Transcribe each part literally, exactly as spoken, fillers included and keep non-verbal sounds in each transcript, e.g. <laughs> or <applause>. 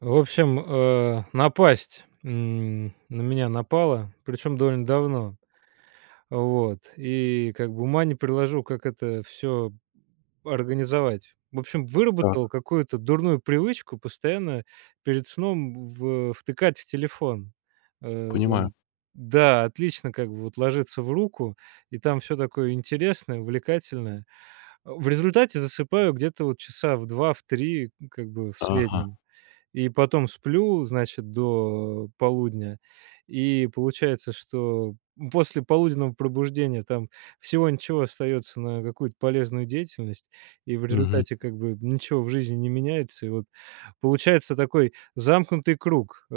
В общем, э, напасть, м, на меня напала, причем довольно давно. Вот. И как бы ума не приложу, как это все организовать. В общем, Так, выработал какую-то дурную привычку постоянно перед сном в втыкать в телефон. Э, понимаю. Он да, отлично как бы вот ложится в руку, и там все такое интересное, увлекательное. В результате засыпаю где-то вот часа в два, в три, как бы в Ага, среднем. И потом сплю, значит, до полудня. И получается, что после полуденного пробуждения там всего ничего остается на какую-то полезную деятельность, и в мгм. результате как бы ничего в жизни не меняется. И вот получается такой замкнутый круг, э,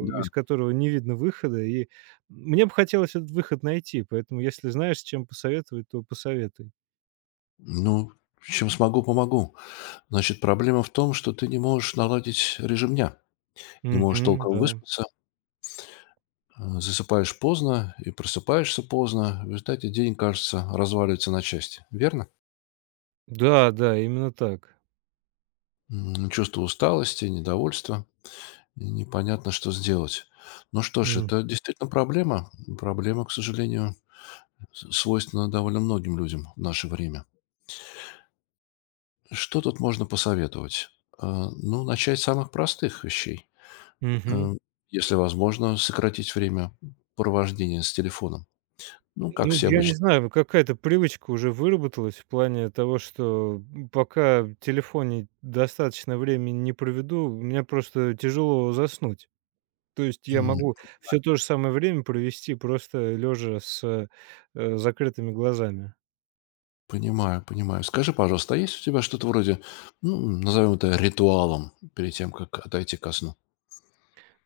Да. которого не видно выхода. И мне бы хотелось этот выход найти, поэтому если знаешь, с чем посоветовать, то посоветуй. Ну, чем смогу, помогу. Значит, проблема в том, что ты не можешь наладить режим дня, не можешь Мгм, толком да. выспаться, э, засыпаешь поздно и просыпаешься поздно. В результате день, кажется, разваливается на части. Верно? Да, да, именно так. М, Чувство усталости, недовольства, и непонятно, что сделать. Ну что ж, М. это действительно проблема. Проблема, к сожалению, с- свойственна довольно многим людям в наше время. Что тут можно посоветовать? А, ну, начать с самых простых вещей. Мгм. Э, Если возможно, сократить время провождения с телефоном. Ну, как Ну, все я не обычно. знаю, какая-то привычка уже выработалась в плане того, что, м, пока в телефоне достаточно времени не проведу, мне просто тяжело заснуть. То есть я М, могу все то же самое время провести просто лежа с, э, закрытыми глазами. Понимаю, понимаю. Скажи, пожалуйста, а есть у тебя что-то вроде, ну, назовем это ритуалом перед тем, как отойти ко сну?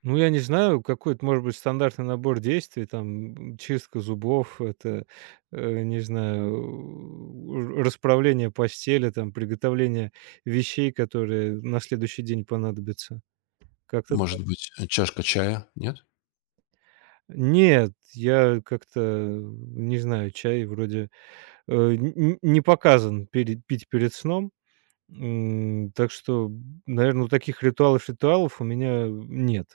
Ну, я не знаю, какой-то, может быть, стандартный набор действий, там, м, чистка зубов, это, э, не знаю, р расправление постели, там, приготовление вещей, которые на следующий день понадобятся. Как-то так. Может быть, э, чашка чая? Нет? Нет, я как-то, э, не знаю, чай вроде, э, н н не показан пере пить перед сном. М, так что, наверное, вот таких ритуалов ритуалов у меня э, нет.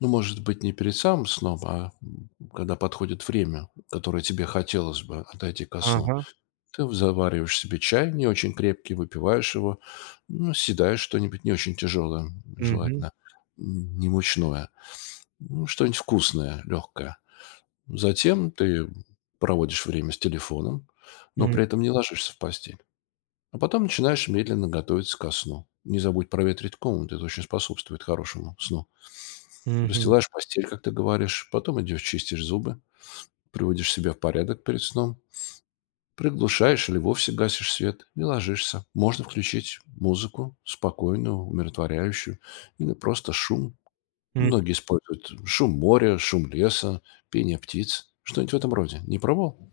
Ну, может быть, не перед самым сном, а м, когда подходит время, которое тебе хотелось бы отойти ко сну. Ага. Ты завариваешь себе чай не очень крепкий, выпиваешь его, ну, съедаешь что-нибудь не очень тяжелое, Мгм. желательно м, не мучное, ну, что-нибудь вкусное, легкое. Затем ты проводишь время с телефоном, но М. при этом не ложишься в постель. А потом начинаешь медленно готовиться ко сну. Не забудь проветрить комнату, это очень способствует хорошему сну. Расстилаешь постель, как ты говоришь, потом идешь чистишь зубы, приводишь себя в порядок перед сном, приглушаешь или вовсе гасишь свет и ложишься. Можно включить музыку спокойную, умиротворяющую или просто шум. Мгм. Многие используют шум моря, шум леса, пение птиц, что-нибудь в этом роде. Не пробовал?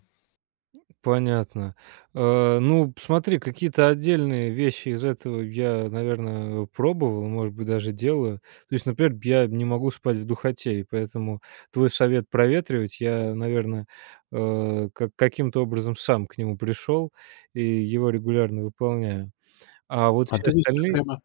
Понятно. Э, ну, смотри, какие-то отдельные вещи из этого я, наверное, пробовал, может быть, даже делаю. То есть, например, я не могу спать в духоте, и поэтому твой совет проветривать я, наверное, э, как каким-то образом сам к нему пришел и его регулярно выполняю. А вот А все ты выстроил остальные прямо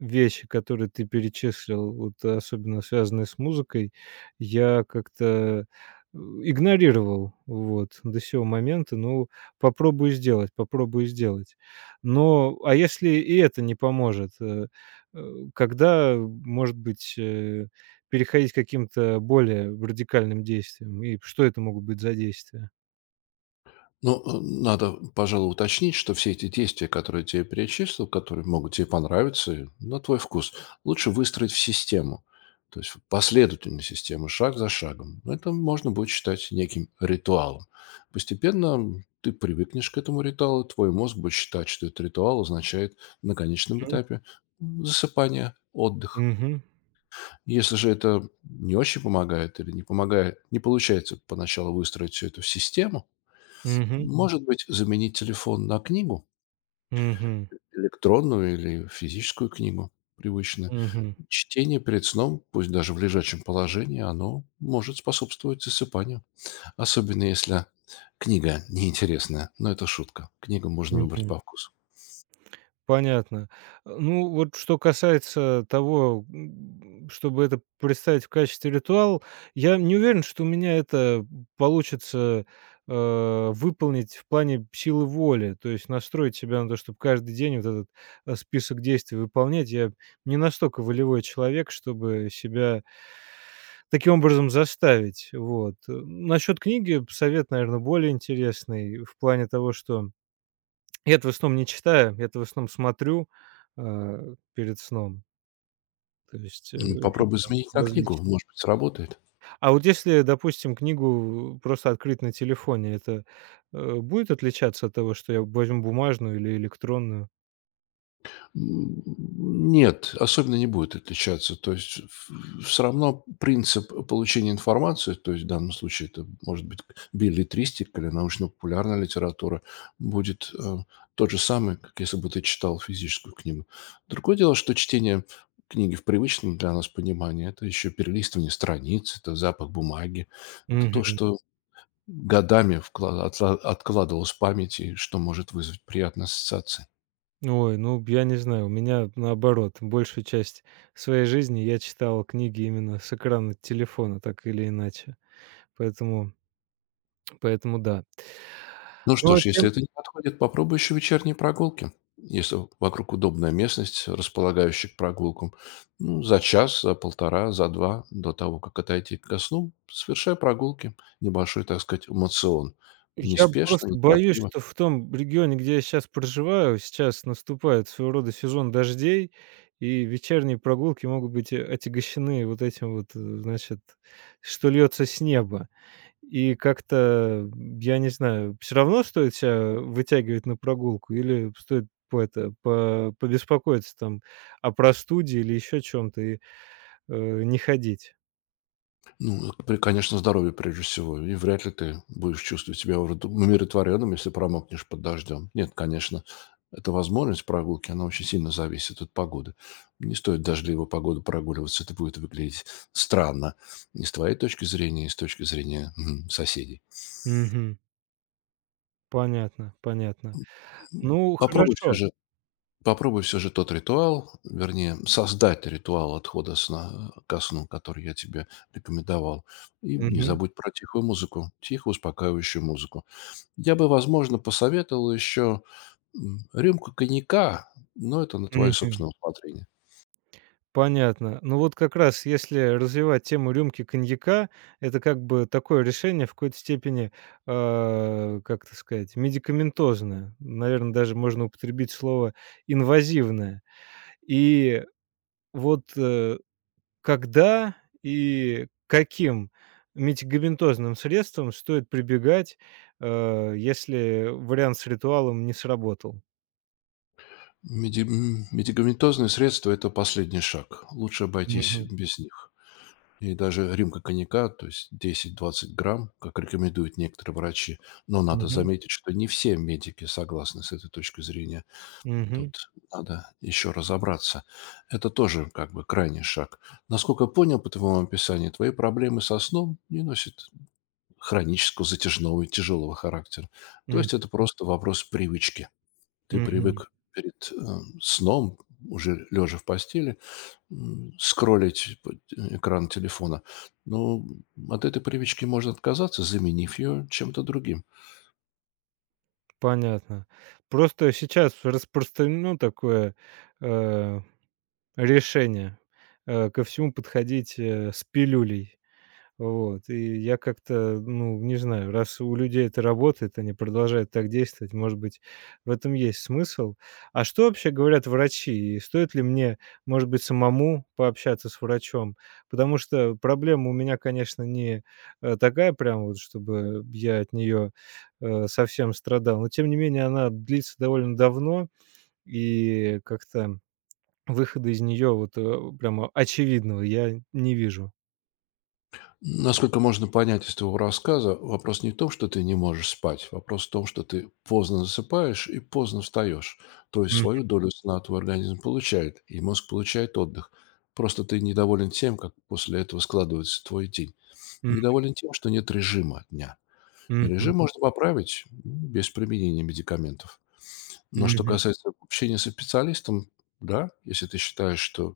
вещи, которые ты перечислил, вот э, особенно связанные с музыкой, я как-то, э, игнорировал вот до сего момента. Ну, попробую сделать, попробую сделать. Но, а если и это не поможет, э, э, когда, может быть, э, переходить к каким-то более радикальным действиям? И что это могут быть за действия? Ну, э, надо, пожалуй, уточнить, что все эти действия, которые тебе перечислил, которые могут тебе понравиться, и на твой вкус, лучше выстроить в систему. То есть в последовательную систему, шаг за шагом. Это можно будет считать неким ритуалом. Постепенно ты привыкнешь к этому ритуалу, твой мозг будет считать, что этот ритуал означает на конечном этапе засыпание, отдых. Мгм. Если же это не очень помогает или не помогает, не получается поначалу выстроить все это в систему, Мгм. может быть, заменить телефон на книгу, Мгм. электронную или физическую книгу, привычно. Мгм. Мгм. Чтение перед сном, пусть даже в лежачем положении, оно может способствовать засыпанию. Особенно если книга неинтересная. Но это шутка. Книгу можно выбрать Мгм. по вкусу. Понятно. Э, ну, вот что касается того, м, чтобы это представить в качестве ритуала, я не уверен, что у меня это получится, э, выполнить в плане силы воли. То есть настроить себя на то, чтобы каждый день вот этот, э, список действий выполнять. Я не настолько волевой человек, чтобы себя таким образом заставить. Вот. Э, насчет книги совет, наверное, более интересный в плане того, что я твой сном не читаю, я твой сном смотрю, э, перед сном, то есть, э, М, Попробуй видео заменить на книгу, различные. может быть, сработает. А вот если, допустим, книгу просто открыть на телефоне, это, э, будет отличаться от того, что я возьму бумажную или электронную? Нет, особенно не будет отличаться. То есть все равно принцип получения информации, то есть в данном случае это может быть билетристика или научно-популярная литература, будет э, тот же самый, как если бы ты читал физическую книгу. Другое дело, что чтение книги в привычном для нас понимании, это еще перелистывание страниц, это запах бумаги, это то, Мгм. что годами вкла- отла- откладывалось в памяти, что может вызвать приятные ассоциации. Ой, ну, я не знаю, у меня наоборот. Большую часть своей жизни я читал книги именно с экрана телефона, так или иначе. Поэтому поэтому да. Ну Но что ж, тем. если это не подходит, попробуй еще вечерние прогулки. Если вокруг удобная местность, располагающая к прогулкам, ну, за час, за полтора, за два до того, как отойти ко сну, совершай прогулки, небольшой, так сказать, эмоцион. Я Неспешно, просто боюсь, неторопливо. что в том регионе, где я сейчас проживаю, сейчас наступает своего рода сезон дождей, и вечерние прогулки могут быть, э, отягощены вот этим вот, э, значит, что льется с неба. И как-то, м, я не знаю, все равно стоит ся вытягивать на прогулку или стоит по это, по побеспокоиться там о простуде или еще чем то и, э, не ходить? Ну, это при конечно, здоровье прежде всего. И вряд ли ты будешь чувствовать себя урд умиротворенным, если промокнешь под дождем. Нет, конечно, эта возможность прогулки, она очень сильно зависит от погоды. Не стоит в дождливую погоду прогуливаться, это будет выглядеть странно и с твоей точки зрения, и с точки зрения, м, соседей. Мгм. Понятно, понятно. Ну, попробуй все хорошо. же попробуй все же тот ритуал, вернее, создать ритуал отхода сна э, ко сну, который я тебе рекомендовал. И не Мгм, забудь про тихую музыку, тихую, успокаивающую музыку. Я бы, возможно, посоветовал еще, м, рюмку коньяка, но это на твое мгм. собственное усмотрение. Понятно. Ну вот как раз если развивать тему рюмки коньяка, это как бы такое решение в какой-то степени, а, как это сказать, медикаментозное. Наверное, даже можно употребить слово инвазивное. И вот, э, когда и каким медикаментозным средством стоит прибегать, э, если вариант с ритуалом не сработал? Меди м, медикаментозные средства — это последний шаг. Лучше обойтись Мгм. без них. И даже рюмка коньяка, то есть десять двадцать грамм, как рекомендуют некоторые врачи. Но надо Мгм. заметить, что не все медики согласны с этой точкой зрения. Мгм. Тут надо еще разобраться. Это тоже как бы крайний шаг. Насколько я понял по твоему описанию, твои проблемы со сном не носят хронического, затяжного и тяжелого характера. То Мгм. есть это просто вопрос привычки. Ты Мгм. привык перед э, сном, уже лежа в постели, м, скроллить п- экран телефона. Но от этой привычки можно отказаться, заменив ее чем-то другим. Понятно. Просто сейчас распространено такое, э, решение, э, ко всему подходить, э, с пилюлей. Вот, и я как-то, ну, не знаю, раз у людей это работает, они продолжают так действовать, может быть, в этом есть смысл. А что вообще говорят врачи? И стоит ли мне, может быть, самому пообщаться с врачом? Потому что проблема у меня, конечно, не э, такая прям вот, чтобы я от нее э, совсем страдал, но тем не менее она длится довольно давно, и как-то выхода из нее вот э, прямо очевидного я не вижу. Насколько можно понять из твоего рассказа, вопрос не в том, что ты не можешь спать. Вопрос в том, что ты поздно засыпаешь и поздно встаешь. То есть свою долю сна твой организм получает, и мозг получает отдых. Просто ты недоволен тем, как после этого складывается твой день. Мгм. Недоволен тем, что нет режима дня. Мгм. Режим можно поправить м, без применения медикаментов. Но что Мгм. касается общения со специалистом, да, если ты считаешь, что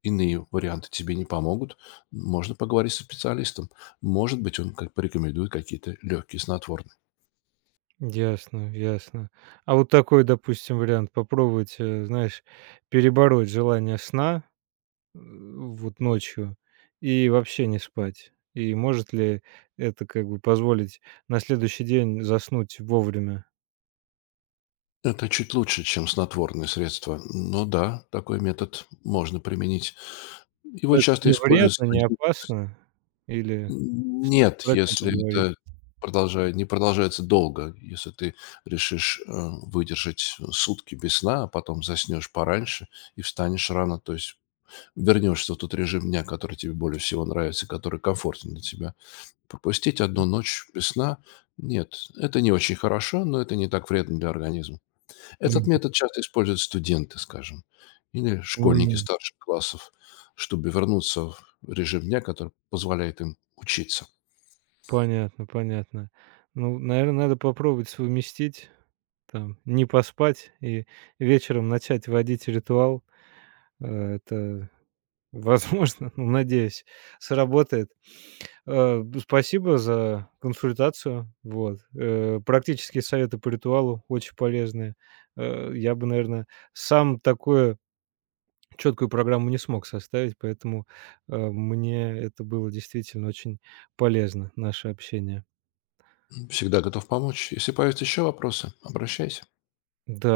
иные варианты тебе не помогут, можно поговорить со специалистом. Может быть, он как порекомендует какие-то легкие снотворные. Ясно, ясно. А вот такой, допустим, вариант попробовать, э, знаешь, перебороть желание сна, э, вот ночью и вообще не спать. И может ли это как бы позволить на следующий день заснуть вовремя? Это чуть лучше, чем снотворные средства. Но да, такой метод можно применить. Ну, Его это часто не используют вредно, не студенты. опасно? Или стоит Нет, с врачом если поговорить? это продолжает, не продолжается долго. Если ты решишь э, выдержать сутки без сна, а потом заснешь пораньше и встанешь рано, то есть вернешься в тот режим дня, который тебе более всего нравится, который комфортен для тебя, пропустить одну ночь без сна — нет, это не очень хорошо, но это не так вредно для организма. Этот Мгм. метод часто используют студенты, скажем, или школьники М. старших классов, чтобы вернуться в режим дня, который позволяет им учиться. Понятно, понятно. Ну, наверное, надо попробовать совместить там не поспать и вечером начать водить ритуал. Э, это, возможно, <laughs> ну, надеюсь, сработает. Э, б Спасибо за консультацию. Вот, э, практические советы по ритуалу очень полезные. Э, я бы, наверное, сам такую четкую программу не смог составить, поэтому, э, мне это было действительно очень полезно, наше общение. Всегда готов помочь. Если появятся еще вопросы, обращайся. Да.